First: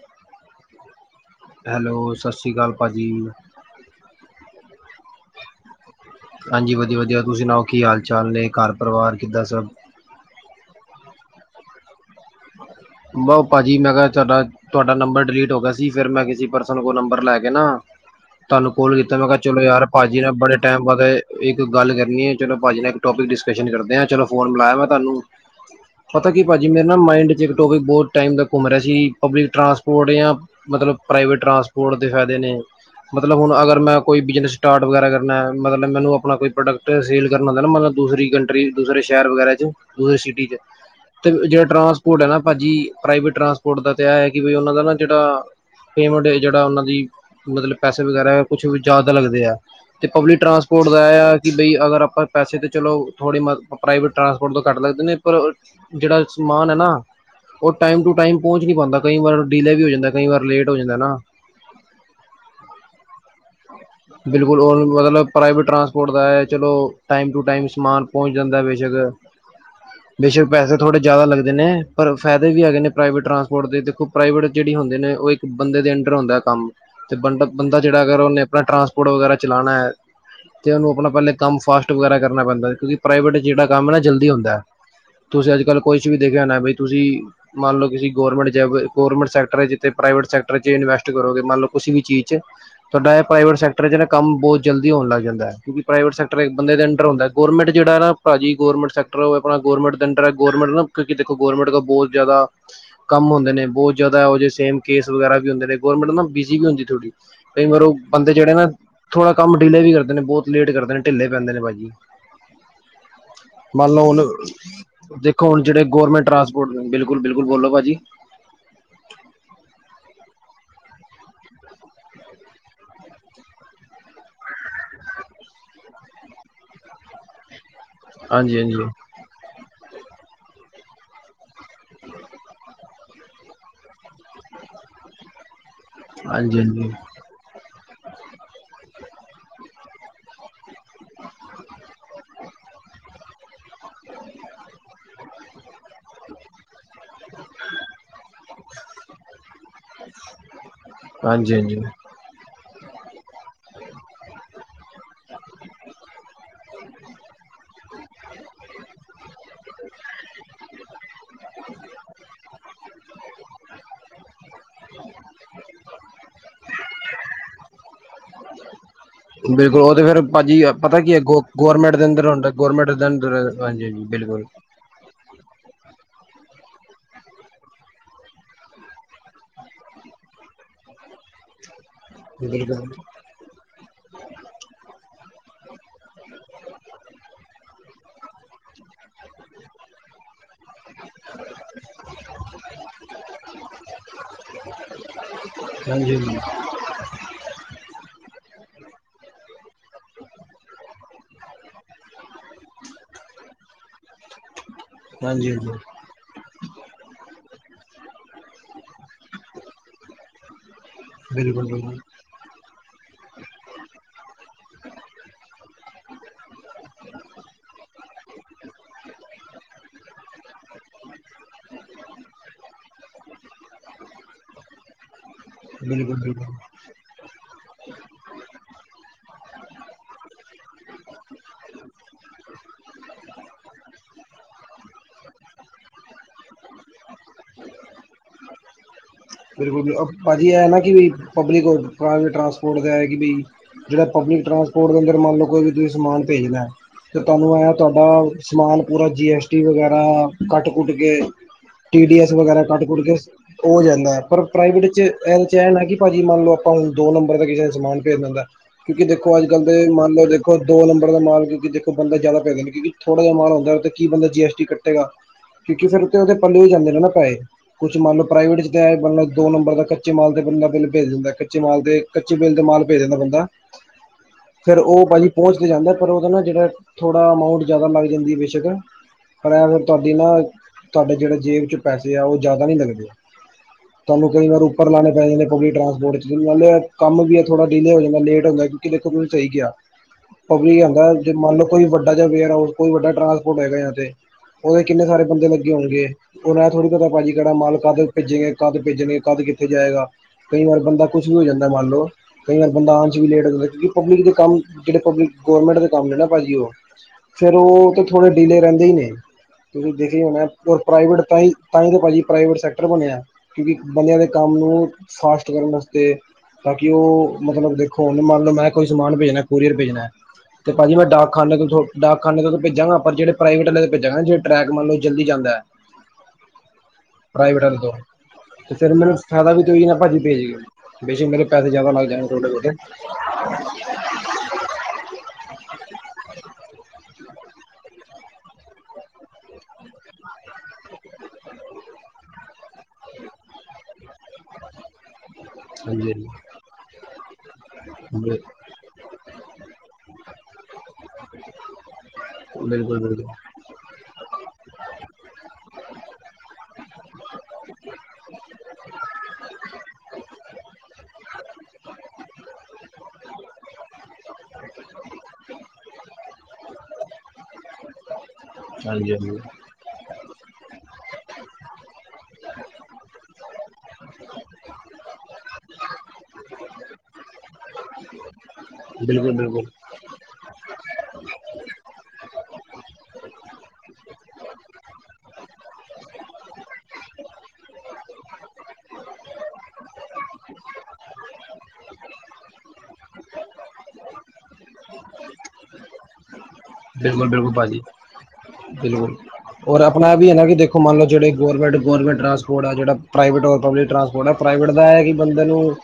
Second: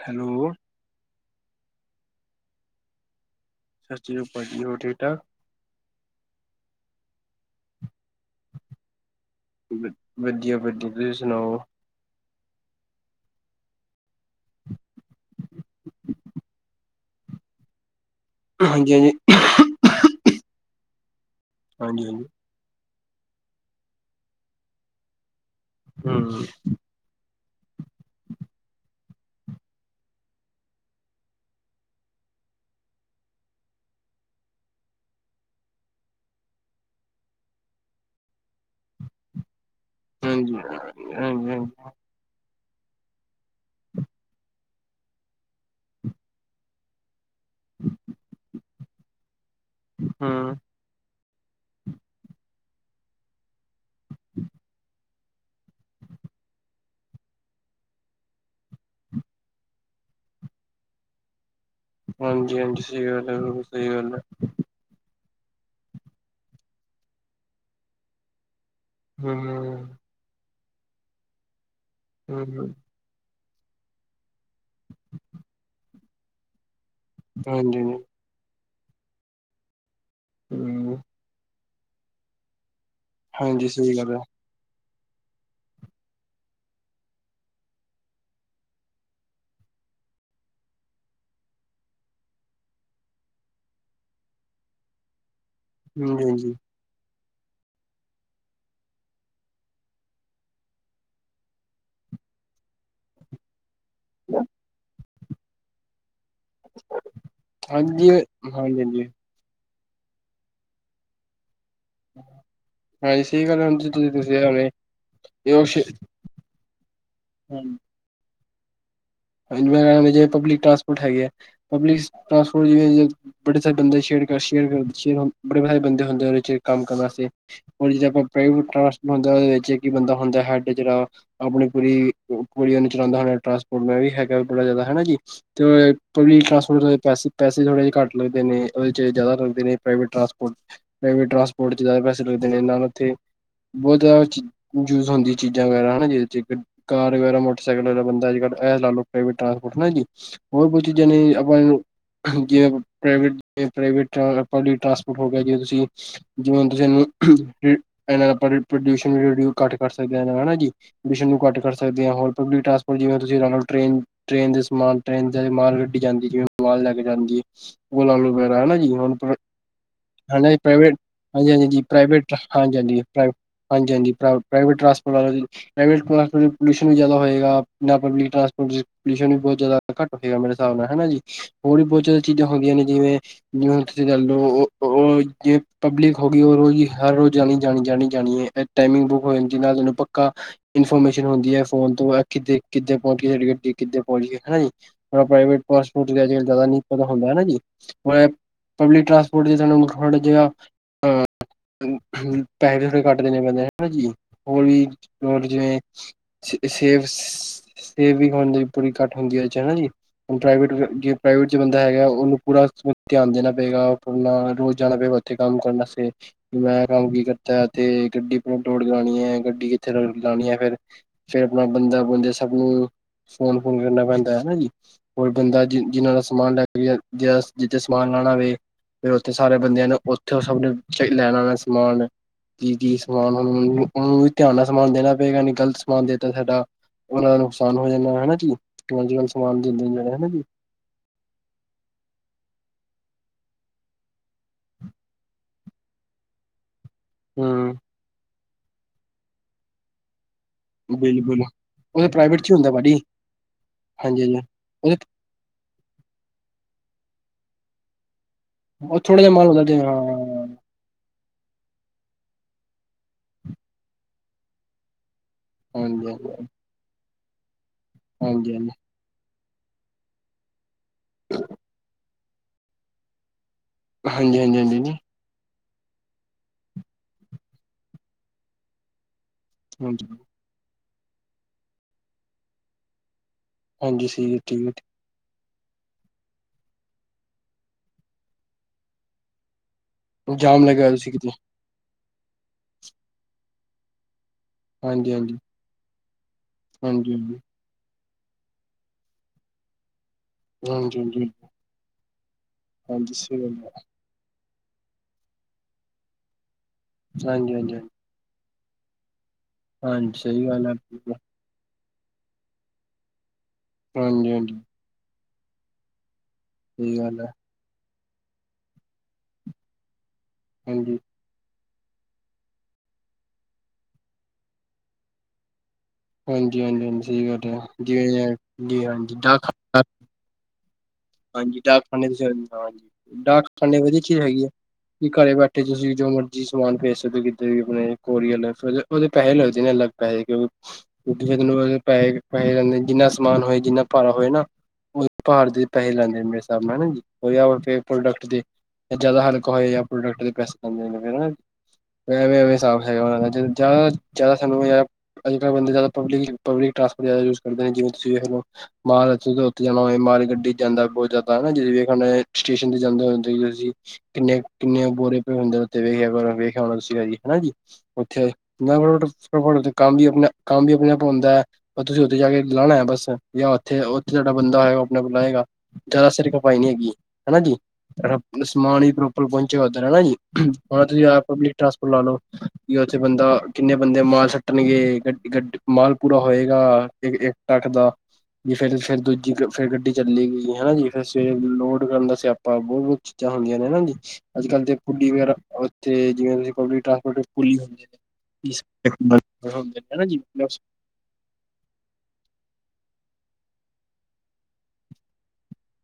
Hello hello ਸਾਸੀ ਕਾਲ ਪਾਜੀ। ਸਾਸੀ ਕਾਲ ਪਾਜੀ, ਹੋਰ ਠੀਕ ਠਾਕ ਹਾਂਜੀ ਵਦੀਆ, ਵਦੀਆ ਤੁ ਸੁਨਾਓ ਕੀ ਹਾਲ ਚਾਲ ਨੇ, ਘਾੱਰ ਪਰਵਾਰ ਕਿੱਦਾਂ ਸਬ ਵਦੀਆ, ਵਦੀਆ ਤੁਸੀ ਸੁਨਾਓ ਬਾਓ ਪਾਜੀ ਮੈਂ ਕੇਆ ਚੱਲ ਆੱਜ ਤੋਆਡਾ ਨੰਬਰ ਡਿਲੀਟ ਹੋਗੇਆ ਸੀ, ਫੇਰ ਮੈਂ ਕਿਸੀ ਪਰਸਨ ਕੋਲ ਨੰਬਰ ਲੈ ਕੇ ਨਾ ਤਾਨੂੰ ਕੋਲ ਹਾਂਜੀ ਕੀਤਾ ਮੈਂ ਕੇਆ ਚਲੋ ਯਾਰ ਪਾਜੀ ਨੇ ਬੜੇ ਟੈਮ ਬਾਦ ਇੱਕ ਗਾੱਲ ਹਾਂਜੀ ਹਾਂਜੀ ਕਰਨੀ ਏ। ਚਲੋ ਪਾਜੀ ਨਾ ਟੋਪਿਕ ਡਿਸਕਸ਼ਨ ਕਰਦੇ ਆ ਚਲੋ ਫੋਨ ਮਲਾਆ ਮੈਂ ਤਾਨੂੰ, ਪਤਾ ਕੀ ਪਾਜੀ ਮੈਂ ਨਾ ਮਾਇੰਡ ਚ ਇੱਕ ਟੋਪਿਕ ਬੋਤ ਟਾਈਮ ਦਾ ਕੁੰਮ ਰੇਆ ਸੀ। ਪਬਲਿਕ ਟਰਾਂਸਪੋਟ ਯਾਂ ਮਤਲਬ ਪ੍ਰਾਈਵੇਟ ਟਰਾਂਸਪੋਟ ਦੇ ਫੈਦੇ ਨੇ। ਮਤਲਬ ਹੁਨ ਅਗਰ ਮੈਂ ਕੋਈ ਬਿਜਨਸ ਸਟਾਟ ਵਗੈਰਾ ਕਰਨਾ ਐ, ਮਤਲਬ ਮੈਨੂੰ ਅਪਨਾ ਕੋਈ ਪ੍ਰੋਡਕਟ ਸੇਲ ਕਰਨਾ ਹੋਂਦਾ ਨਾ ਮਲਬ ਦੂਸਰੀ ਕੰਟਰੀ, ਦੂਸਰੇ ਸ਼ੈਰ ਵਗੈਰਾ ਚ ਦੂਸਰੇ ਸਿਟੀ ਚ, ਹਾਂਜੀ ਤੇ ਜੇੜਾ ਟਰਾਂਸਪੋਟ ਐ ਨਾ ਪਾਜੀ, ਪ੍ਰਾਈਵੇਟ ਟਰਾਂਸਪੋਟ ਦਾ ਤੇ ਐ, ਐ ਕਿ ਓਨਾਂ ਦਾ ਜੇੜਾ ਪੇਮੈਂਟ ਜੇੜਾ ਓਨਾਂ ਦੀ ਮਤਲਬ ਪੈਸੇ ਵਗੈਰਾ ਕੁਛ ਜੈਦਾ ਲੱਗਦੇ ਆ, ਤੇ ਪਬਲਿਕ ਹਮ ਟ੍ਰਾਂਸ ਪੋਟ ਦਾ ਐਆ ਕਿ ਬਈ ਅਗਰ ਆਪਾ ਪੈਸੇ ਤੇ ਚਲੋ ਥੋੜੀ ਮ ਪ੍ਰਾਈਵੇਟ ਟਰਾਂਸਪੋਟ ਤੋਂ ਕਾੱਟ ਲੱਗਦੇ ਨੇ, ਪਰ ਜੇੜਾ ਸਮਾਨ ਐ ਨਾ ਓ ਟਾਈਮ ਟੂ ਟਾਈਮ ਪੋਂਚ ਨੀ ਪਾਂਦਾ, ਕਈ ਵਾਰ ਡਿਲੇ ਵੀ ਹੋ ਜਾਂਦਾ, ਕਈ ਵਾਰ ਲੇਟ ਹੋ ਜਾਂਦਾ ਨਾ। ਹਾਂਜੀ, ਹਾਂਜੀ ਸਈ ਗਾੱਲ ਐ ਬਿਲਕੁਲ ਸਈ ਗਾੱਲ ਐ। [unintelligible] ਮਤਲਬ ਪ੍ਰਾਈਵੇਟ ਟਰਾਂਸਪੋਟ ਦਾ ਐ ਚਲੋ, ਟਾਈਮ ਟੂ ਟਾਈਮ ਸਮਾਨ ਪੋਂਚ ਜਾਂਦਾ ਬੇਸ਼ੱਕ ਹਮ ਬੇਸ਼ੱਕ ਪੈਸੇ ਥੋੜੇ ਜਾਦਾ ਲੱਗਦੇ ਨੇ, ਪਰ ਫੈਦੇ ਵੀ ਹਮ ਹੈਗੇ ਨੇ ਪ੍ਰਾਈਵੇਟ ਟਰਾਂਸਪੋਟ ਦੇ ਦੇਖੋ ਪ੍ਰਾਈਵੇਟ ਜੇੜੀਆ ਹੁੰਦੀਆਂ ਨੇ, ਓ ਏਕ ਬੰਦੇ ਦੇ ਅੰਡਰ ਹੋਂਦਾ ਕਾੰਮ ਤੇ ਬੰਦ ਬੰਦਾ ਹਾਂਜੀ ਜਿਹੜਾ ਅਗਰ ਉਹਨੇ ਆਪਣਾ ਟਰਾਂਸਪੋਰਟ ਵਗੈਰਾ ਚਲਾਉਣਾ ਹੈ ਤੇ ਉਹਨੂੰ ਹਮ ਆਪਣਾ ਪਹਿੱਲੇ ਕੰਮ ਫਾਸਟ ਵਗੈਰਾ ਕਰਨਾ ਪੈਂਦਾ ਕਿਉਂਕਿ ਪ੍ਰਾਈਵੇਟ ਜੇਹੜਾ ਹਾਂਜੀ ਕੰਮ ਸਹੀ ਨਾ ਗੱਲ ਹੈ ਜਲਦੀ ਹੋਂਦਾ। ਤੁਸੀਂ ਅੱਜ ਕੱਲ ਕੁਛ ਵੀ ਦੇਖਿਆ ਨਾ ਬਈ ਤੁਸੀਂ ਮੰਨ ਲਓ ਤੁਸੀਂ ਗਵਰਮੈਂਟ ਜੇਬ ਗਵਰਮੈਂਟ ਸੈਕਟਰ ਤੇ ਪ੍ਰਾਈਵੇਟ ਸੈਕਟਰਾ ਚ ਇਨਵੈਸਟ ਕਰੋਗੇ ਮੰਨ ਲਓ ਕਿਸੀ ਵੀ ਚੀਜ਼ ਚ ਤੁਹਾਡਾ ਇਹ ਪ੍ਰਾਈਵੇਟ ਸੈਕਟਰ ਹੈ ਜ ਕੰਮ ਬਹੁਤ ਜਲਦੀ ਹੋਣ ਲੱਗ ਜਾਂਦਾ ਕਿਉਂਕਿ ਪ੍ਰਾਈਵੇਟ ਹਾਂਜੀ ਸੈਕਟਰ ਹਾਂਜੀ ਇੱਕ ਬੰਦੇ ਦੇ ਅੰਡਰ ਹੁੰਦਾ ਏ ਗੌਰਮੈਂਟ ਜਿਹੜਾ ਨਾ ਭਾਜੀ ਗੌਰਮੈਂਟ ਸੈਟਰ ਹੋ ਆਪਣਾ ਗੌਰਮੈਂਟ ਅੰ ਹੈ ਗੌਰਮੈਂਟ ਨਾ ਪਤਾ ਕੀ ਦੇਖੋ ਗੌਰਮੈਂਟ ਕੋ ਬਹੁਤ ਜਿਆਦਾ ਕੰਮ ਹੁੰਦੇ ਨੇ ਬਹੁਤ ਜਿਆਦਾ ਇਹੋ ਜਿਹੇ ਸੇਮ ਕੇਸ ਵਗੈਰਾ ਵੀ ਹੁੰਦੇ ਗੌਰਮੈਂਟ ਨਾ ਬਿਜ਼ੀ ਵੀ ਹੁੰ ਥੋੜੀ ਕਈ ਵਾਰ ਓ ਹਾਂਜੀ ਬੰਦੇ ਜਿੜੇ ਹਾਂਜੀ ਨਾ ਹਾਂਜੀ ਥੋੜਾ ਕੰਮ ਡਿਲੇ ਵੀ ਕਰਦੇ ਨੇ ਬਹੁਤ ਲੇਟ ਕਰਦੇ ਨੇ ਢਿੱਲੇ ਪੈਂਦੇ ਨੇ ਭਾਈ ਜੀ। ਹਾਂਜੀ ਸਹੀ ਗੱਲ ਹੈ ਮੰਨ ਲਓ ਤੁਸੀਂ ਹੁਣ ਤੁਸੀਂ ਦੇਖੋ ਹੁਣ ਜਿਹੜੇ ਹੁਣੇ ਗੌਰਮੈਂਟ ਬਿਲਕੁ ਬਿਲਕੁਲ ਬੋਲੋ ਭਾਜੀ। ਪਬਲਿਕ ਟਰਾਂਸਪੋਰਟ ਹੈਗੀ ਹੈ ਪਬਲਿਕ ਟਾਂਸਪੋਰਟ ਜ ਬੜੇ ਸਾਰੇ ਬੰਦੇ ਸ਼ੇਅਰ ਕਰ ਸ਼ਅਰਅ ਬੜੇ ਸਾਰੇ ਬੰਦੇ ਹੁੰਦੇ ਉਹਦੇ ਚ ਕੰਮ ਕਰਨ ਆਸਤੇ। ਹੋਰ ਜਿਦ ਆਪਾਂ ਹਾਂਜੀ ਹਾਂਜੀ ਪ੍ਰਵੇਟ ਹੁੰਦਾ ਉਹਦੇ ਵਿੱਚ ਇੱਕ ਬੰਦਾ ਹੁੰਦਾ ਹੈੱਡ ਜਿਹੜਾ ਆਪਣੀ ਪੂਰੀ ਕੁੜੀਆ ਨੂੰ ਚਲਾਉਂਦਾ ਹੋਣਾ ਟਰਾਂਸਪੋਰਟ ਨਾਲ ਵੀ। ਹੈਗਾ ਬੜਾ ਜ਼ਿਆਦਾ ਹਨਾ ਜੀ ਤੇ ਪਬਲਿਕ ਹਾਂਜੀ ਹਾਂਜੀ ਟਰਾਂਸਪੋਰਟ ਪੈਸੇ। ਪੈਸੇ ਥੋੜੇ ਜਿਹੇ ਘੱਟ ਲਗਦੇ ਨੇ ੳਦੇ ਚ ਜ਼ਿਆਦਾ ਲੱਗ ਨੇ ਪਾਈ੍ਰਵੇਟ ਟਰਾਂਸਪੋਰਟ ਚ। ਪ੍ਰਾਈਵੇਟ ਟਰਾਂਸਪੋਰਟ ਜ਼ਿਆਦਾ ਪੈਸੇ ਲੱਗਦੇ ਨੇ ਇਹਨਾਂ ਨੂੰ ਉੱਥੇ ਬਹੁਤ ਜ਼ਿਆਦਾ ਯੂਜ ਹੁੰਦੀ ਚੀਜ਼ਾਂ ਵਗੈਰਾ ਹਨ ਜਿਹਦੇ ਚ ਕਾਰ ਵਗੈਰਾ ਮੋਟਰਸਾਈਕਲ ਬੰਦਾ ਅੱਜ ਕੱਲ ਇਹ ਲਾ ਲ ਲੋ। ਟਰਾਂਸਪੋਰਟ ਜੀ ਹੋਰ ਕੁਤ ਚੀਜ਼ਾਂ ਨੇ ਹਾਂਜੀ ਆਪਾਂ। ਹਾਂਜੀ ਹਾਂਜੀ ਹਾਂਜੀ ਪ੍ਰਾਈਵੇਟ ਟ੍ਰਾਂਸਪੋਰਟ ਹੋ ਗਿਆ ਜੇ ਤੁਸੀਂ। ਜਿ ਹੁਣ ਤੁਸੀਂ ਇਹਨੂੰ ਇਹਨਾਂ ਦਾ ਪ੍ਰਦਿਊ ਘੱਟ ਕਰ ਸਕਦੇ ਇਹ ਹਨਾ ਜੀ। ਪੋਲਿਊਸ਼ਨ ਨੂੰ ਘਟ ਕਰ ਸਕਦੇ ਹ ਹੋਰ ਪਬਲਿਕ ਟਰਾਂਸਪੋਰਟ ਜਿਵੇਂ ਤੁਸੀਂ ਲਾਲੋ ਟ੍ਰੇਨ ਟ੍ਰੇਨ ਦੇ ਸਮਾਨ ਟ੍ਰੇਨ ਦੇ ਮਾਲ ਗੱਡੀ ਜਾਂਦੀ ਜਿਵੇਂ ਮਾਲ ਲੈ ਕੇ ਜਾਂਦੀ ਏ ਉਹਨਾ ਫੇਰ ਹੈਨਾ ਜੀ ਹੁਣ ਬਿਲਕੁਲ ਉਹ ਤੇ ਫਿਰ ਹਾਂ ਭਾਜੀ ਪ੍ਰਾਈਵੇਟ ਪਤਾ ਕੀ ਹੈ ਗੋ ਹਾਂਜੀ-ਹਾਂਜੀ-ਹਾਂਜੀ ਗੌਰਮੈਂਟ ਦੇ ਅੰਦਰ ਪ੍ਰਾਈਵੇਟ ਹੁੰਦਾ ਗੌਰਮੈਂਟ ਦੇ ਅੰਦਰ ਹਾਂਜੀ ਹਾਂਜੀ ਹਾਂਜੀ-ਹਾਂਜੀ-ਹਾਂਜੀ-ਹਾਂਜੀ ਪਾ੍ਈ ਬਿਲਕੁਲ ਪ੍ਰਾਈਵੇਟ ਟਰਾਂਸਪੋਰਟ ਪੋਲਿਊਸ਼ਨ ਵੀ ਜ਼ਿਆਦਾ ਹੋਏਗਾ ਨਾ ਪਬਲਿਕ ਟਰਾਂਸਪੋਰਟ ਪੋਲਿਊਸ਼ਨ ਵੀ ਬਹੁਤ ਜ਼ਿਆਦਾ ਘੱਟ ਹੋਏਗਾ ਮੇਰੇ ਹਿਸਾਬ ਨਾਲ ਹੈਨਾ ਜੀ ਹੋਰ ਵੀ ਬਹੁਤ ਜ਼ਿਆਦਾ ਚੀਜ਼ਾਂ ਹੋਦੀਆਂ ਨੇ ਬਿਲਕੁਲ ਜਿਵੇਂ ਜਊ ਤੁਸੀਂ ਚ ਲਓ ਉਹ ਜੇ ਪਬਲਿਕ ਹੋ ਗਈ ਉਹ ਰੋਜ਼ ਹਰ ਰੋਜ਼ ਜਾਣੀ-ਜਾਣੀ-ਜਾਣੀ-ਜਾਣੀ ਹੈ ਟਾਈਮਿੰਗ ਬੁਕ ਹੋਜਾ ਜਿਨਾੁ ਦੇ ਨੁ ਪੱਕਾ ਇਨਫੋਰਮੇਸ਼ਨ ਹੁੰਦੀ ਹੈ ਫੋਨ ਤੋਂ ਕਿੱਖੇ-ਕਿੱਖੇ ਪਹੁੰਚੀ ਹੈ ਸਾਡੀ ਗੱਡੀ ਕਿੱਦੇ ਪਹੁਚ ਗੇ ਹੈਨਾ ਜੀ ਅਪਨਾ ਪਾ੍ਰਇਵੇਟ ਪਾਸਪੋਰਟ ਹਾਂਜੀ ਹਾਂਜੀ ਅੱਜ ਹਾਂਜੀ ਜ਼ਿਆ ਨ ਪਤਾ ਹੁੰਦਾ ਹੈਨਾ ਜੀ ਪਬਲਿਕ ਟ੍ਰਾਂਸਪੋਰਟ ਦੀ ਤੁਹਾਨੂੰ ਜਾ ਹਾਂ ਪੈਸੇ ਵੀ ਥੋੜੇ ਘੱਟ ਦੇਣੇ ਪੈਂਦੇ ਹੈਨਾ ਜੀ ਹੋਰ ਵੀ ਹੋਰ ਹਾਂਜੀ ਜਿਵੇਂ ਸੇਵ ਸੇਵ ਵੀ ਹਾਂਜੀ ਘੱਟ ਹੁੰਦੀ ਹੈੱ ਹਨਾ ਜੀ ਹੁਣ ਪ੍ਰਵੇਟ ਜ ਪ੍ਰਾਈਵੇਟ ਜ ਬਿਲਕੁਲ ਬਿਲਕੁਲ ਬੰਦਾ ਹੈਗਾ ਉਹਨੂੰ ਪੂਰਾ ਧਿਆਨ ਦੇਣਾ ਪਏਗਾ ਆਪਨਾ ਰੋਜ਼ ਜਾਣਾ ਪਏਗਾ ਉੱਥੇ ਕੰਮ ਕਰਨ ਵਾਸਤੇ ਮੈਂ ਕੰਮ ਕੀ ਕਰਤਾ ਤੇ ਗੱਡੀ ਪਰ ਦੌੜਉਣੀ ਹੈ ਗੱਡੀ ਕਿੱਥੇ ਲਉਣੀ ਹੈ ਫੇਿਰ ਚਾਏ ਆਪਣਾ ਬੰਦਾ ਬਦੇ ਸਭ ਨੂੰ ਫੋਨ-ਫੂਨ ਕਰਨਾ ਪੈਂਦਾ ਹੈਨਾ ਜੀ ਹੋਰ ਬੰਦਾ ਜਿ ਜਿਹਨਾਂ ਬਿਲਕੁਲ ਦਾ ਬਿਲਕੁਲ ਸਮਾਨ ਲੈ ਜ ਜੇ ਜਿੱਥੇ ਸਮਾਨ ਲਾਹਣਾ ਵੇ ਫ ਉੱਥੇ ਸਾਰੇ ਬੰਦਿਆਂ ਨੇ ਉੱਥੇ ਉਹ ਸਭ ਲੈਣਾ ਵ ਸਮਾਨ ਕੀ ਕੀ ਸਮਾਨ ਹੁਣ ਉਹਨੂੰ ਧਿਆਨ ਨਾਲ ਸਮਾਨ ਦੇਣਾ ਪਏਗਾ ਨੀ ਗ਼ਲਤ ਸਮਾਨ ਦੇਤਾ ਸਾਡਾ ਉਹਨਾ ਦਾ ਨੁਕਸਾਨ ਹੋ ਜਾਂਦਾ ਹੈਨਾ ਕੀ ਅੱਜ ਕੱਲ ਸਮਾਨ ਦਿੰਦੇ ਬਿਲਕੁਲ ਜਿਹੜਾ ਹਨਾ ਜੀ ਭਾਜੀ ਇਹ ਨਾ ਕਿ ਬ ਪਬਲਿਕ ਪ੍ਰਾਈਵੇਟ ਟਰਾਂਸਪੋਰਟ ਦਾ ਹੈ ਕਿ ਬਈ ਜਿੜਾ ਪਬਲਿਕ ਟਰਾਂਸਪੋਰਟ ਦੇ ਅੰਦਰਨ ਮਨ ਲੋ ਕੋਵੀ ਤੁਸੀ ਸਮਾਨ ਭੇਜਨਾ ਅਤੇ ਤੁਹਾਨੂੰ ਐ ਹੂੰ ਤੁਹਾਡਾ ਸਮਾਨ ਪੂਰਾ ਜੀ ਐੱਸ ਟੀ ਵਗੈਰਾ ਕੱਟ ਕੁੱਟ ਕੇ ਬਿਲਕੁਲ ਟੀ ਉਹ ਡੀ ਐੱਸ ਪ੍ਰਾਈਵੇਟ ਚ ਵਗੈਰਾ ਹੁੰਦਾ ਕੱਟ ਭਾਜੀ ਕੁੱਟ ਕੇ ਹੋ ਜਾਂਦਾ ਹਾਂਜੀ ਹਾਂਜੀ ਪਰ ਪ੍ਰਾਈਵੇਟ ਚ ਉਹ ਇਹ ਚੈਹ ਹੈ ਕਿ ਭਾਜੀ ਮੰਨ ਲਓ ਆਪਾਂ ਹੁਣ ਦੋ ਨੰਬਰ ਦਾ ਕਿਸੇ ਨੂੰ ਸਮਾਨ ਭੇਜ ਦਿੰਦਾ। ਉਹ ਕਿਉਂਕਿ ਥੋੜਾ ਜਿਹਾ ਦੇਖੋ ਅੱਜ ਮਾਲ ਹੁੰਦਾ ਕੱਲ ਜਿਵੇਂ ਦੇ ਮੰਨ ਹਾਂ ਲਓ। ਦੇੋ ਨੰਬਰ ਦਾ ਮਾਲ ਕਿਉਂਕੀ ਦੇਖੋ ਬੰਦਾ ਜ਼ਿਆਦਾ ਪੈਦਾ ਕਿਉਂਕ ਥੋੜਾ ਜਹਾ ਮ ਹੁੰਦਾ ਕੀ ਬਦਾ ਜੀ ਐਸ ਟੀ ਕਟੇਗਾ। ਕਿਉਂਕਿ ਫੇਰ ਹਾਂਜੀ ਉਹਦੇ ਪੱਲੇ ਹੀ [unintelligible] ਕੁਛ ਮੰਨ ਲੋ ਹਾਂਜੀ ਹਾਂਜੀ ਪ੍ਰਾਈਵੇਟ ਹਾਂਜੀ ਚ। ਦੋ ਨੰਬਰ ਦਾ ਕੱਚੇ ਮਾਲ ਦੇ ਬੰਦਾ ਬਿੱਲ ਭੇਜ ਦਿੰਦਾਏ। ਕੱਚੇ ਮਾਲ ਦੇ, ਕੱਚੇ ਬਿੱਲ ਦੇ ਮਾਲ ਭੇਜ ਦਿੰਦਾ ਬੰਦਾ। ਹਾਂਜੀ ਫੇਰ ਹਾਂਜੀ ਓ ਭਾਜੀ। ਪੌਂਚ ਤੇ ਜਾਂਦਾ ਪਰ ਓਦਾ ਨਾ ਜਿਹੜਾ ਥੋੜਾ ਮਾਊਂਟ ਜਾਦਾ ਮਿਲ ਜਾਂਦੀ ਐ ਬੇਸ਼ੱਕ। ਪਰ ਫਿਰ ਹਾਂਜੀ ਹਾਂਜੀ ਤੁਹਾਡੀ ਨਾ ਤੁਹਾਡੇ ਜਿਹੜੇ ਜੇਬ 'ਚ ਪੈਸੇ ਆ ਉਹ ਜ਼ਿਆਦਾ ਨਹੀਂ ਲੱਗਦੇ ਆ। ਹਾਂਜੀ ਤਾਨੂੰ ਠੀਕ ਹੈ ਕਈ ਵਾਰ ਠੀਕ ਹੈ ਉਪਰ ਲਾਣੇ ਪੈ ਜਾਂਦੇ ਨੇ। [unintelligible] ਕਾਮ ਵੀ ਏ ਥੋੜਾ, ਡਿਲੇ ਹੋ ਜਾਂਦਾ, ਲੇਟ ਹੋ ਜਾਂਦਾ ਕਿਉਕਿ ਦੇਖੋ ਤੁਸੀਂ ਸਹੀ ਕਿਆ। ਜਾਮ ਪੰਮੀ ਲੱਗਿਆ ਹੋਇਆ ਸੀ ਕੇਂਦਾ ਕਿਤੇ ਜੇ ਮੰਨ ਲੋ। ਕੋਈ ਵੱਡਾ ਜਾਂ ਵੇਅਰ ਆ, ਕੋਈ ਵੱਡਾ ਟਰਾਂਸਪੋਰਟ ਹੈਗਾ ਯਾ ਤੇ, ਉਹਦੇ ਕਿੰਨੇ ਹਾਂਜੀ ਸਾਰੇ ਹਾਂਜੀ ਬੰਦੇ ਲੱਗੇ ਹੋਨਗੇ। ਉਹਨਾ ਥੋੜੀ ਪਤਾ ਹਾਂਜੀ ਹਾਂਜੀ ਭਾਜੀ ਹਾਂਜੀ ਕਿਹੜਾ ਮਾਲ ਕਦ ਭੇਜੇਗੇ, ਕਦ ਭੇਜਣਗੇ, ਕਦ ਕਿੱਥੇ ਜਾਏਗਾ। ਕਈ ਵਾਰ ਬੰਦਾ ਕੁੱਛ ਹਾਂਜੀ ਵੀ ਹੋ ਜਾਂਦਾ ਮੰਨ ਲੋ। ਕਈ ਵਾਰ ਬੰਦਾ ਆਨ ਹਾਂਜੀ ਚ ਵੀ ਸਹੀ ਲੇਟ ਹੋ ਗੱਲ ਜਾਂਦਾ ਹੈ ਕਿ ਪਬਲਿਕ ਦੇ ਕੰਮ ਜਿਹੜੇ ਪਬਲਿਕ ਗੌਰਮੈਂਟ ਦੇ ਕੰਮ ਨੇ ਨਾ ਭਾਜੀ ਉਹ, ਹਾਂਜੀ ਫੇਰ ਹਾਂਜੀ ਉਹ ਤੇ ਥੋੜੇ ਡੀਲੇ ਰੇਂਦੇ ਈ ਨੇ, ਤੁਸੀਂ ਹਾਂਜੀ ਦੇਖਿਆ ਹੋਨਾ ਪ੍ਰਾਈਵੇਟ ਤਾਂ ਈ ਤਾ ਹੀ ਤੇ ਭਾਅ ਜੀ ਪ੍ਰਾਈਵੇਟ ਸੈਕਟਰ ਬਣਿਆ। ਕਿਉਂਕਿ ਬੰਦਿਆਂ ਦੇ ਹਾਂਜੀ ਕੰਮ ਨੂੰ ਫਾਸਟ ਕਰਨ ਵਾਸਤੇ ਤਾਂ ਕਿ ਸਹੀ ਗੱਲ ਹੈ ਹਾਂਜੀ ਹਾਂਜੀ ਸਹੀ ਗੱਲ ਹੈ ਉਹ ਮਤਲਬ ਦੇਖੋ ਮੰਨ ਲਓ ਮੈਂ ਕੋਈ ਸਮਾਨ ਭੇਜਨਾ ਕੋਰੀਅਰ ਭੇਜਨਾਏ ਤੇ ਭਾਜੀ ਹਾਂਜੀ ਮੈ ਡਾਕਖਾਨ ਤੋ ਜੋ ਡਾਕਖਾਨੇ ਤੋਂ ਤਾਂ ਭੇਜਾਂਗਾ ਪਰ ਜਿਹੜੇ ਪ੍ਰਾਈਵੇਟੇ ਲ ਭੇਜਾਂਗਾ। ਜਿਹੜ ਟਰੈਕ ਮੰਨ ਲੋ ਜਲਦੀ ਜਾਂਦਾ ਐ। ਹਾਂਜੀ-ਹਾਂਜੀ ਹਨ ਸਹੀ ਗਲ ਐ ਤੋਂ ਜਿਵੇਂ ਤੇ ਜੀ ਫਰ ਮੈਨੂੰ ਹਾਂਜੀ ਡਾਕ [unintelligible] ਵੀ ਤੁਸੀ ਨਾ ਭਾਜੀ ਭੇਜੀਓ ਹਾਂਜੀ ਡਾਕਖਾਨੇਂ ਤੁਸੀ [unintelligible] ਡਾਕਖਾਨੇ ਵਧੀਆ ਚੀਜ਼ ਹੈਗੀ ਐ। ਵੀ ਘਰੇ ਬੈਠੇ ਤੁਸੀਂ ਜੋ ਮਰਜੀ ਸਮਾਨ ਭੇਜ ਸਕਦੇ ਕਿਤੇ ਵੀ ਆਪਣੇ ਕੋਰੀਅਰ ਫੇਰ ਉਹਦੇ ਪੈਹੇ ਲਗਦੇ ਨੇ ਅਲੱਗ ਪੈਹੇ ਕਿਉ [unintelligible] ਜਿੰਨਾ ਸਮਾਨ ਹੋਏ ਜਿੰਨਾ ਭਾਰਾ ਹੋਏ ਨਾ ਉਹ ਭਾਰ ਦੇ ਪੈਹੇ ਹਾਂਜੀ ਲੈਂਦੇ ਮੇਰੇ ਹਿਸਾਬ ਨਾਲ ਨਾ ਜੀ, [unintelligible] ਪ੍ਰੋਡਕਟ ਹਾਂਜੀ ਦੇ ਜ਼ਿਆਦਾ ਹਲਕਾ ਹੋਏ ਜਾਂ ਪ੍ਰੋਡਕਟ ਦੇ ਪੈਸੇ। [unintelligible] ਐਵੇਂ ਐਵੇਂ ਸਾਬ ਬਿਲਕੁਲ ਹੈਗਾ ਉਹਨਾਂ ਬਿਲਕੁਲ ਦਾ ਜ [unintelligible] ਜਾਦਾ ਯੂਜ ਕਰਦੇ ਨੇ ਜਿਵੇਂ ਤੁਸੀਂ ਵੇਖ ਲੋ, [unintelligible] ਹੋਵੇ ਮਾਲ ਗੱਡੀ। ਜਾਂਦਾ [unintelligible] ਸਟੇਸ਼ਨ ਤੇ ਜਾਂਦੇ ਹੁੰਦੇ ਤੁਸੀਂ। ਕਿੰਨੇ ਕਿੰਨਿਆਂ ਬੋਰੇ ਭਉਂਦੇ ਵੇਖਿਆ ਪਰਾ ਵੇਖਿਆ ਹੋਣਾ ਤੁਸੀਂ ਹੇਨਾ ਜੀ ਉੱਥੇ। ਹਾਂਜੀ [unintelligible] ਹਾਂਜੀ ਕੰਮ ਈ ਆਪਨਾ ਕੰਮ ਵੀ ਆਪਨਾ ਆਪ ਹੁੰਦਾ ਐ। ਪਰ ਤੁਸੀਂ ਉੱਥੇ ਜਾ ਕੇ ਲਾਨਾ ਐ ਬਸ, ਯਾ ਉੱਥੇ ਉੱਥੇ ਜੇੜਾ ਬੰਦਾ ਆਏਗਾ ਉਹ ਆਪਨੇ ਆਪ ਲਏਗਾ। ਜਾਦਾ ਸਿਰ ਖਪਾਈ ਨੀ ਹੈਗੀ ਹੇਨਾ ਜੀ, ਸਮਾਨ ਈ ਪ੍ਰੋਪਰ ਬਿਲਕੁਲ ਪਹੁੰਚੇਗਾ ਬਿਲਕੁਲ ਉੱਧਰ ਹੇਨਾ ਜੀ। [unintelligible] ਤੁਸੀਂ ਆਪ ਪਬਲਿਕ ਟਰਾਂਸਪੋਰਟ ਲਾ ਲੋ। ਕਿ ਉੱਥੇ ਬੰਦਾ ਕਿੰਨੇ ਬੰਦੇ ਮਾਲ ਸੱਟਣਗੇ ਗਡ ਗੱਡੀ ਮਾਲ ਪੂਰਾ ਹੋਏਗਾ ਏਹ ਏ। ਟੱਕਦਾ ਵੀ ਫੇਰ ਫੇਰ ਦੂਜੀ ਫੇਰ ਗੱਡੀ ਚੱਲੀ ਗੀ। ਹੇਨਾ ਜੀ ਫੇਰ ਸਵੇ ਲੋਡ ਕਰਨ ਦਾ ਸਿਆਪਾ ਬੋਤ-ਬੋਤ ਚੀਜ਼ਾਂ ਹੁੰਦੀਆਂ ਨੇ ਹੇਨਾ ਜੀ। ਅੱਜ ਕੱਲ ਤੇ ਫੂਡੀ ਵਗੈਰਾ ਉੱਥੇ ਜਿਵੇਂ ਤੁਸੀਂ ਪਬ ਬਿਲਕੁਲ ਬਿਲਕੁਲ ਭਾਜੀ [unintelligible] ਹੋ ਮੰਨ ਲੋ ਜਿਹੜੇ ਗੌਰਮੈਂਟ-ਗੌਰਮੈਂਟ ਟਰਾਂਸਪੋਰਟ ਆ, ਜਿਹੜਾ ਪ੍ਰਾਈਵੇਟ ਔਰ ਪਬਲਿਕ ਟਰਾਂਪੋਰਟ ਐ ਪ੍ਰਵੇਟ ਦਾ ਹੈ ਕਿ ਬੰਦੇ ਨੂੰ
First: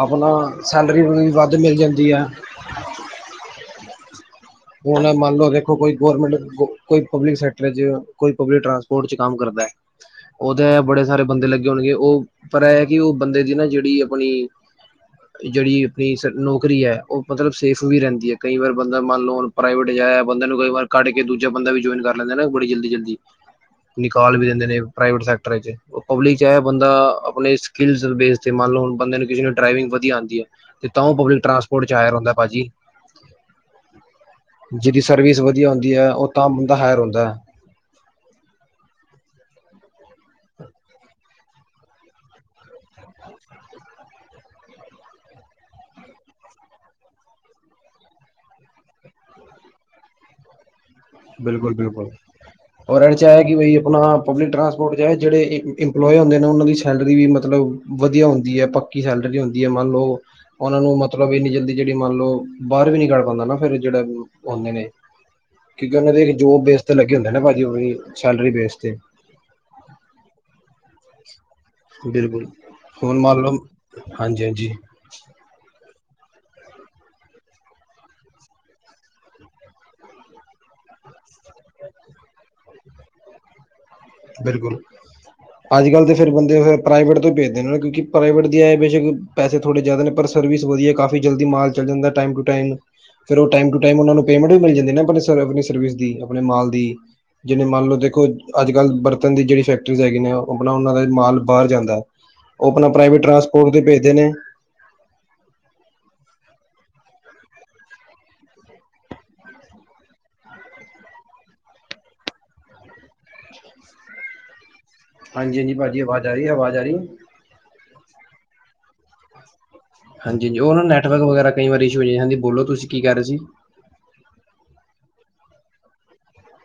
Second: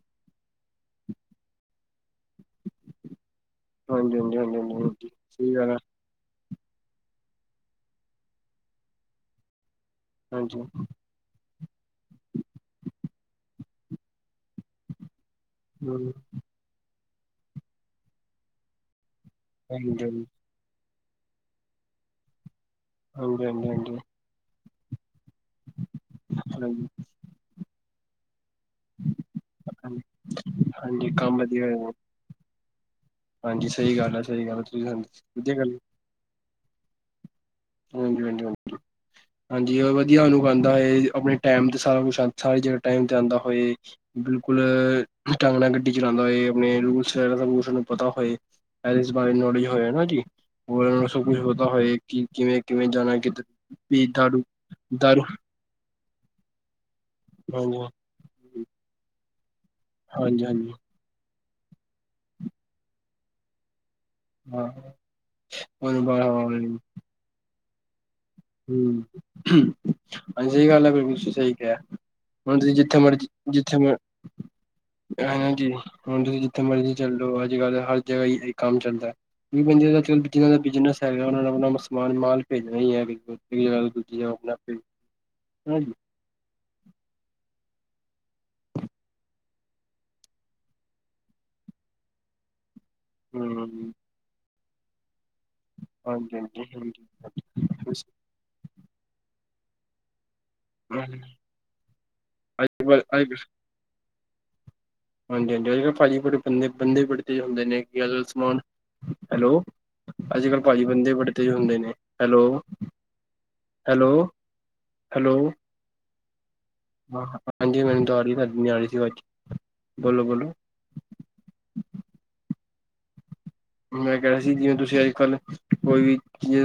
ਆਪਨਾ ਸੈਲਰੀ ਵੀ ਵੱਧ ਮਿਲ ਜਾਂਦੀ ਐ। ਹਾਂਜੀ-ਹਾਂਜੀ ਹਨ ਹ। ਹੁਨ ਮੰਨ ਲੋ ਦੇਖੋ ਕੋਈ ਗੌਰਮੈਂਟ ਕੋਈ ਪਬਲਿਕ ਸੈਕਟਰ ਚ ਕੋਈ ਪਬਲਿਕ ਟਰਾਂਸਪੋਰਟ ਚ ਕੰਮ ਕਰਦਾ ਐ। ਹਾਂਜੀ ਉਹਦਾ ਏਹ ਬੜੇ ਸਾਰੇ ਬੰਦੇ ਲੱਗੇ ਹੋਣਗੇ ਉਹ ਪਰ ਇਹ ਐ ਕਿ ਉਹ ਬੰਦੇ ਦੀ ਨਾ ਜਿਹੜੀ ਆਪਣੀ ਜਿਹੜੀ ਹਮ ਆਪਣੀ ਸ ਨੌਕਰੀ ਐ ਉਹ ਮਤਲਬ ਸੇਫ ਵੀ ਰਹਿੰਦੀ ਐ ਕਈ ਵਾਰ ਬੰਦਾ ਮਨ ਲੋ। ਪ੍ਰਾਈਵੇਟ ਹਾਂਜੀ ਹਾਂਜੀ ਜਾ ਹਾਂਜੀ ਬੰਦੇ ਨੂੰ ਕਈ ਵਾਰ ਕੱਢ ਕੇ ਦੂਜਾ ਬੰਦਾ ਵੀ ਜੁਆਇਨ ਕਰ ਲੈਂਦਾ ਨਾ ਬੜੀ ਜਲਦੀ-ਜਲਦੀ ਹਾਂਜੀ ਹਾਂਜੀ ਹਾਂਜੀ ਨਿਕ ਕਾਲ ਵੀ ਦੇਂਦੇ ਨੇ, ਪ੍ਰਾਈਟ ਸੇ ਕਟਰ ਚ, ਓ ਪਬਲਿਕ ਚ ਏਹ ਹਾਂਜੀ ਬੰਦਾ ਅਪਨੇ ਸਕਿੱਲਸ ਬੈਸ ਤੇ ਮਨ ਲੋ ਹੁਨ ਬੰਦੇ ਨੂ ਕਿਸੀ ਨੂ ਡ੍ਰਾਈਵਿੰਗ ਵਧਿਆ ਆਂਦੀ ਹੈ। ਤੇ ਤਾਂ ਹਾਂਜੀ ਓਹ ਕੰਮ ਪਬਲਿਕ ਵਧੀਆ ਟਰਾਂਸਪੋਰਟ ਚ ਹਾਯਰ ਹੁੰਦਾਏ ਭਾਜੀ। ਹਾਂਜੀ ਸਹੀ ਗੱਲ ਐ। ਜਿਹਦੀ ਸਰਵਿਸ ਵਧੀਆ ਹੁੰਦੀ ਹੈ ਉਹ ਤਾਂ ਬੰਦਾ ਹਾਇਰ ਹੁੰਦਾ। ਹਾਂਜੀ-ਹਾਂਜੀ-ਹਾਂਜੀ। ਹਾਂਜੀ ਵਧੀਆ ਅਨੁਭ ਆਦਾ ਹੋਏ ਆਪਣੇ ਟੈਮ ਤੇ ਸਾਰਾ ਕੁੱਛ ਸਾਰੀ ਜਗਹਿ ਟੈਮ ਤੇ ਆਂਦਾ ਹੋਏ। ਬਿਲਕੁਲ ਢੰਗ ਨਾਲ ਗੱਡੀ ਚਲਾਂਦਾ ਹੋਏ ਆਪਣੇ ਰੂਲਸ ਵੈਗਾਰਾ ਉਹ ਨੂੰ ਪਤਾ ਹੋਏ। ਪੈਰਿਸ ਬਾਰੇ ਨੌਲੇਜ ਹੋਏਆ ਜੀ ਉਹਰ ਨੂੰ ਸਭ ਕੁੱਛ ਪਤਾ ਹੋਏ ਕਿ ਕਿਵੇਂ ਕਿਵੇਂ ਉਰਾ ਜਾਣਾ ਵਿਚਾਰ ਕਿੱਧਰ ਕਿ ਬਈ ਵੀ ਆਪਣਾ ਦਾਰੂ ਪਬਲਿਕ ਟ੍ਰਾਂਸਪੋਰਟ ਚ ਦਾਰੂ ਜਿਹੜੇ ਇੰਪਲੋਏ ਹੁੰਦੇ ਨੇ ਉਹਨਾਂ ਦੀ ਸੈਲਰੀ ਵੀ ਮਤਲਬ ਹਾਂਜੀ ਵਧੀਆ ਹੁੰਦੀ ਹੈ ਪੱਕੀ ਸੈਲਰੀ ਹੁੰਦੀ। ਮੰਨ ਲਓ ਹਾਂਜੀ ਹਾਂਜੀ ਉਹਨਾ ਨੂੰ ਮਤਲਬ ਇੰਨੀ ਜਲਦੀ ਜਿਹੜੀ ਮੰਨ ਲਓ ਬਾਹਰ ਵੀ ਨੀ ਕੱਢ ਪਾਂਦਾ ਨਾ ਫ਼ੇਰ ਜਿਹੜਾ ਹੁੰਦੇ ਨੇ ਹਾਂ। ਕਿਉਂਕਿ ਉਹਨੂੰ ਉਹਨਾਂ ਬਾਹਰ ਦੇ ਹਵਾ ਜੋਬ ਬੇਸ ਤੇ ਲਗੇ ਹੁੰਦੇ ਨਾ ਪਾਜੀ ਉਹ ਸੈਲਰੀ ਬੇਸ ਤੇ ਹੂੰ। ਹਾਂਜੀ ਸਹੀ ਗੱਲ ਹੈ ਤੁਸੀਂ ਸਹੀ ਕਿਹਾ ਬਿਲਕੁਲ ਹੁਣ ਤੁਸੀਂ ਜਿੱਥੇ ਹੁਣ ਮਰਜ਼ੀ ਮੰਨ ਲਓ ਜਿੱਥੇ ਮ ਹਾਂਜੀ ਹਾਂਜੀ ਹਨ ਨਾ ਜੀ ਹੁਣ ਤੁਸੀਂ ਜਿੱਥੇ ਮਰਜ਼ੀ ਚੱਲੋ ਅੱਜ-ਕੱਲ੍ਹ ਹਰ ਜਗ੍ਹਾ ਇਹ ਹੀ ਕੰਮ ਚੱਲਦਾ। ਕਈ ਬੰਦੇ ਦਾ ਜਿਹਨਾਂ ਦਾ ਬਿਜਨਸ ਹੈਗਾ ਉਹ ਨੂੰ ਆਪਣਾ ਸਮਾਨ ਮਾਲ ਪੇਜਣਾ ਹੀ ਹੈਗਾ। ਬਿਲਕੁਲ। ਅੱਜ-ਕੱਲ੍ਹ ਫਿਰ ਬੰਦੇ ਪ੍ਰਾਈਵੇਟ ਤੋਂ ਹੀ ਭੇਜਦੇ ਨਾ ਕਿਉਂਕਿ ਪ੍ਰਾਈਵੇਟ ਦੇ ਆ ਬੇਸ਼ਕ ਪੈਸੇ ਥੋੜੇ ਜ਼ਿਆਦਾ ਨੇ ਪਰ ਸਰਵਿਸ ਵਧੀਆ ਕਾਫੀ ਜਲਦੀ ਮਾਲ ਚੱਲ ਜਾਂਦਾ ਟਾਈਮ ਟੂ ਟਾਈਮ। ਫਿਰ ਉਹ ਹੂੰ, ਟਾਇਮ ਨੂੰ ਹਾਂਜੀ ਹਮ ਟਾਇਮ ਉਨ੍ਹਾਂ ਨੂੰ ਪੇਮੈਂਟ ਵੀ ਮਿਲ ਜਾਂਦੀ ਨਾ ਆਪਣੇ ਸਰਵਿਸ ਦੀ ਹਾਂਜੀ ਆਪਣੇ ਹਾਂਜੀ ਮਾਲ ਦੀ। ਹਾਂਜੀ ਜਿਹਨੇ ਮੰਨ ਲਓ ਦੇਖੋ ਅੱਜ-ਕੱਲ੍ਹ ਬਰਤਨ ਦੀ ਜਿਹੜੀ ਫੈਕਟਰੀਜ਼ ਹੈਗੀ ਨੇ ਉਹ ਆਪਣਾ ਉਹਨਾਂ ਦਾ ਹਾਂਜੀ ਮਾਲ ਬਾਹਰ ਜਾਂਦਾ ਉਹ ਆਪਣਾ ਪ੍ਰਾਈਵੇਟ ਟਰਾਂਸਪੋਰਟ ਤੇ ਭੇਜਦੇ ਨੇ। ਹਾਂਜੀ-ਹਾਂਜੀ ਅੱਜ-ਕੱਲ੍ਹ ਪਾਜੀ ਬੰਦੇ ਬੜੇ ਤੇਜ਼ ਫੜ ਹੁੰਦੇ ਨੇ ਕਿ ਅਜ-ਕਲ੍ਹ ਸਮ ਹੈਲੋ ਅੱਜ-ਕੱਲ੍ਹ ਪਾਜੀ ਬੰਦੇ ਬੜੇ ਤੇਜ਼ ਹੁੰਦੇ ਨੇ ਹੈਲੋ-ਹੈਲੋ ਹਾਂਜੀ-ਹਾਂਜੀ ਪਾਜੀ ਆਵਾਜ਼ ਆ ਰਹੀ ਹੈ ਆਵਾਜ਼ ਆ ਰਹੀ ਹੈ। ਹਾਂਜੀ ਮੈਨੂੰ ਤਾ ਆਰੀ ਤਾਨੂੰ ਨੀ ਆਰੀ ਸੀ ਵਾਜ। ਹਾਂਜੀ-ਹਾਂਜੀ ਉਹ ਨਾ ਨੈਟਵਰਕ ਵਗੈਰਾ ਕਈ ਵਾਰੀ ਇਸ਼ਉ ਹੋ ਜਾਂ ਹਾਂਜੀ ਬੋਲੋ ਤੁਸੀਂ ਕੀ ਕਰ ਰਹੇ ਸੀ? ਮੈਂ ਕਿਹ ਰੀਹਾ ਸੀ ਜਿਵੇਂ ਤੁਸੀਂ ਅੱਜ-ਕੱਲ੍ਹ ਕੋਈ ਵੀ ਚੀਜ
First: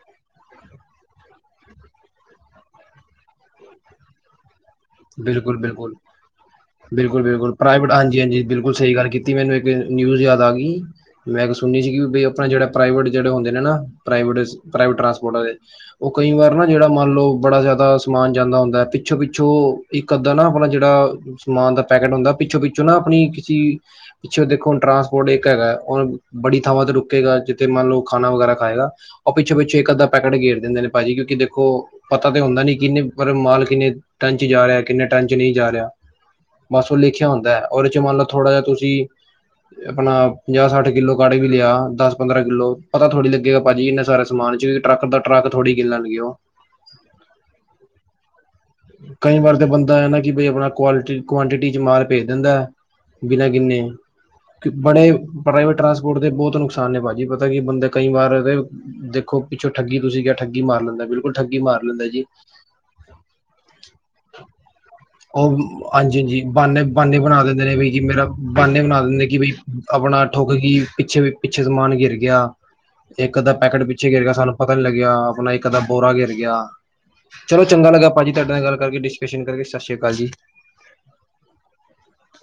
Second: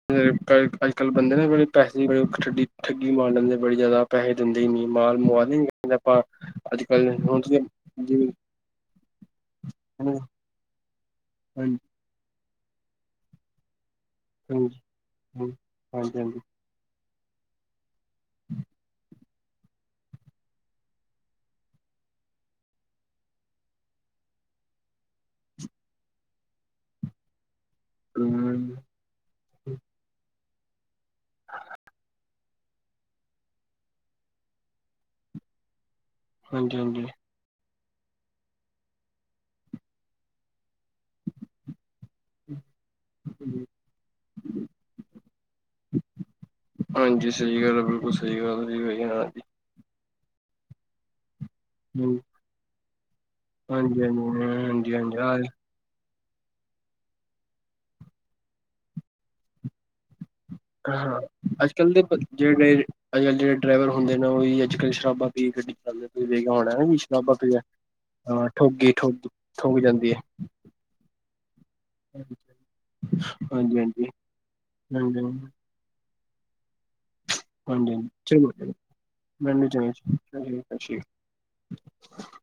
ਅੱਜ- ਕੱਲ੍ਹ ਬੰਦੇ ਨੇ ਬੜੇ ਪੈੇ ਦੀ ਬੜੇ ਠੱਡੀ ਠੱਗੀ ਮਾਰ ਲੈਂਦੇ ਬੜੀ ਜ਼ਿਆਦਾ ਪੈੇਹੇ ਦਿੰਦੇ ਹੀ ਨਹੀਂ। ਬਿਲਕੁੱਲ-ਬਿਲਕੁੱਲ। ਕੱਲ ਹੁਣ ਬਿਲਕੁੱਲ-ਬਿਲਕੁੱਲ ਜਿਵੇਂ ਪ੍ਰਾਇਵੇਟ ਹਾਂਜੀ ਹਾਂਜੀ-ਹਾਂਜੀ ਬਿਲਕੁਲ ਸਹੀ ਗੱਲ ਕੀਤੀ ਮੈਨੂੰ ਇੱਕ ਹਾਂਜੀ ਨਿਊਜ਼ ਯਾਦ ਆ ਗਈ। ਮੈਂ ਇਕ ਹਾਂਜੀ ਸੁਣੀ ਸੀ ਬਈ ਆਪਾਂ ਪ੍ਰਾਈਵੇਟ ਜੜੇ ਹੁੰਦੇ ਨੇ ਨਾ। ਹਾਂਜੀ ਪ੍ਰਾਈਵੇਟ-ਪ੍ਰਾਇਵੇਟ ਟ੍ਰਾਂਸਪੋਰਟ ਆਲੇ ਉਹ ਕਈ ਹਾਂਜੀ ਵਾਰ ਨਾ ਜਿਹੜਾ ਮੰਨ ਲਓ ਬੜਾ ਜਿਆਦਾ ਸਮਾਨ ਜਾਂਦਾ ਹੁੰਦਾ ਹੈ ਪਿੱਛੋਂ-ਪਿੱਛੋਂ ਇੱਕ ਅੱਧਾ ਨਾ ਆਪਣਾ ਜਿਹੜਾ ਸਮਾਨ ਦਾ ਪੈਕੇਟ ਹੁੰਦਾ ਪਿੱਛੋਂ ਪਿੱਛੋਂ ਨਾ ਆਪਣੀ ਕਿਸੀ ਪਿੱਛੇ ਦੇਖੋ ਹੁਣ ਟ੍ਰਾਂਸਪੋਰਟ ਇੱਕ ਹੈਗਾ ਉਹ ਬੜੀ ਥਾਵਾਂ ਤੇ ਰੁਕੇਗਾ ਜਿ ਮੰਨ ਲਓ ਖਾਣਾ ਵਗੈਰਾ ਖਾਏਗਾ ਉਹ ਪਿੱਛੇ-ਪਿੱਛੇ ਇੱਕ ਅੱਧਾ ਪੈਕੇਟ ਘੇਰ ਦਿੰਦੇ ਨੇ ਪਾਜੀ ਕਿਉਂਕ ਦੇਖੋ ਪਤਾ ਤੇ ਹੁੰਦਾ ਨੀ ਕਿੰਨੇ ਪਰ ਮਾਲ ਕਿੰਨੇ ਟਨ ਜਾ ਰਿਹਾ ਕਿੰਨੇ ਟਨ ਚ ਨਹੀਂ ਜਾ ਰਿਹਾ ਬਸ ਉਹ ਹਾਂਜੀ ਲਿਖਿਆ ਹੁੰਦਾ ਹੈ ਉਹਦੇ ਚ ਮੰਨ ਲਓ ਥੋੜਾ ਜਹਾ ਤੁਸੀਂ ਆਪਣਾ ਪੰਜਾਹ ਸੱਠ ਕਿੱਲੋ ਕਾਡ ਵੀ ਲਿਆ ਦਸ ਪੰਦਰਾਂ ਕਿੱਲੋ ਪਤਾ ਥੜੀ ਲੱਗੇਗਾ ਪਾਜੀ ਇਨੇ ਸਾਰੇ ਸਮਾਨ ਚੋ ਵੀ ਟਰੱਕ ਦਾ ਟਰੱਕ ਥੋੜ੍ਹੀ ਗਿਣ ਲੈਣਗੇ ਉਹ ਹਾਂਜੀ ਸਹੀ ਗੱਲ ਹੈ ਬਿਲਕੁਲ ਸਹੀ ਗੱਲ। ਸਹੀ ਹਾਂਜੀ ਕਈ ਹਾਂਜੀ ਵਾਰ ਤਾਂ ਬੰਦਾ ਇਹ ਹੈ ਨਾ ਕਿ ਬ ਆਪਣਾ ਕੁਆਲਟੀ ਕੁਆਂਟਿਟੀ ਚ ਮਾਲ ਹਾਂਜੀ ਪੇਜ ਦਿੰਦਾ। ਬਿਨਾਂ ਗਿਣੇ ਬੜੇ ਹਾਂਜੀ ਹਾਂਜੀ ਹਾਂ ਪ੍ਰਾਈਵੇਟ ਟ੍ਰਾਂਸਪੋਰਟ ਦੇ ਬਹੁਤ ਨੁਕਸਾਨ ਨੇ ਪਾਜੀ ਪਤਾ ਕੀ ਬੰਦੇ ਕਈ ਵਾਰ ਦੇਖੋ ਪਿੱਛੋਂ ਠੱਗੀ ਤੁਸੀਂ ਕ ਠੱਗੀ ਮਾਰ ਲੈਂਦਾ ਬਿਲਕੁੱਲ ਠੱਗੀ ਅੱਜ ਮਾਰ ਕੱਲ੍ਹ ਦੇ ਲੈਂਦਾ ਜੀ। [unintelligible] ਡਰਾਈਵਰ ਹੁੰਦੇ ਨੇ ਉ ਅੱਜ-ਕੱਲ੍ਹ ਸ਼ਰਾਬਾ ਪੀ ਕੇ ਉਹ ਗੱਡੀ ਚਲਾਂਦੇ ਹਾਂਜੀ ਕੋ ਹਾਂਜੀ ਦੇਖਿਆ ਬਾਨੇ ਹੋਣਾਾ ਜੀ ਬਾਨੇ ਸ਼ਰਾਬਾ ਬਣਾ ਪੀ ਕੇ ਦਿੰਦੇ ਨੇ ਬਈ ਜੀ ਮੇਰਾ ਹਾਂ। ਬਾਨੇ ਠੋਗੀ ਬਣਾ ਦਿੰਦੇ ਠੋਗੀ ਕਿ ਬਈ ਠੋਕ ਜਾਂਦੀ ਹੈ ਆਪਣਾ ਠੋਕ ਕੀ ਪਿੱਛੇ ਵੀ ਪਿੱਛੇ ਸਮਾਨ ਗਿਰ ਹਾਂਜੀ ਗਿਆ ਇੱਕ-ਅੱਧਾ ਹਾਂਜੀ ਪੈਕਟ ਹਾਂਜੀ ਪਿੱਛੇ ਗਿਰ ਗਿਆ ਸਾਨੂੰ ਪਤਾ ਨੀ ਲੱਗਿਆ ਹਾਂਜੀ ਆਪਣਾ। ਕਦਾ ਬੋਰਾ ਗਿਰ ਗਿਆ ਚਲੋ ਚੰਗਾ ਹਾਂਜੀ ਲੱਗਾ ਪਾਜੀ ਚਲੋ ਤੁਹਾਡੇ ਨਾਲ ਗੱਲ ਕਰਕੇ ਡਿਸਕਸ਼ਨ ਕਰਕੇ ਮੈਨੂੰ ਸਤਿ ਚੰਗਾ ਸ੍ਰੀਆ ਕਾਲ ਜੀ। ਸਤਿ ਸ੍ਰੀ ਕਾਲ। [unintelligible]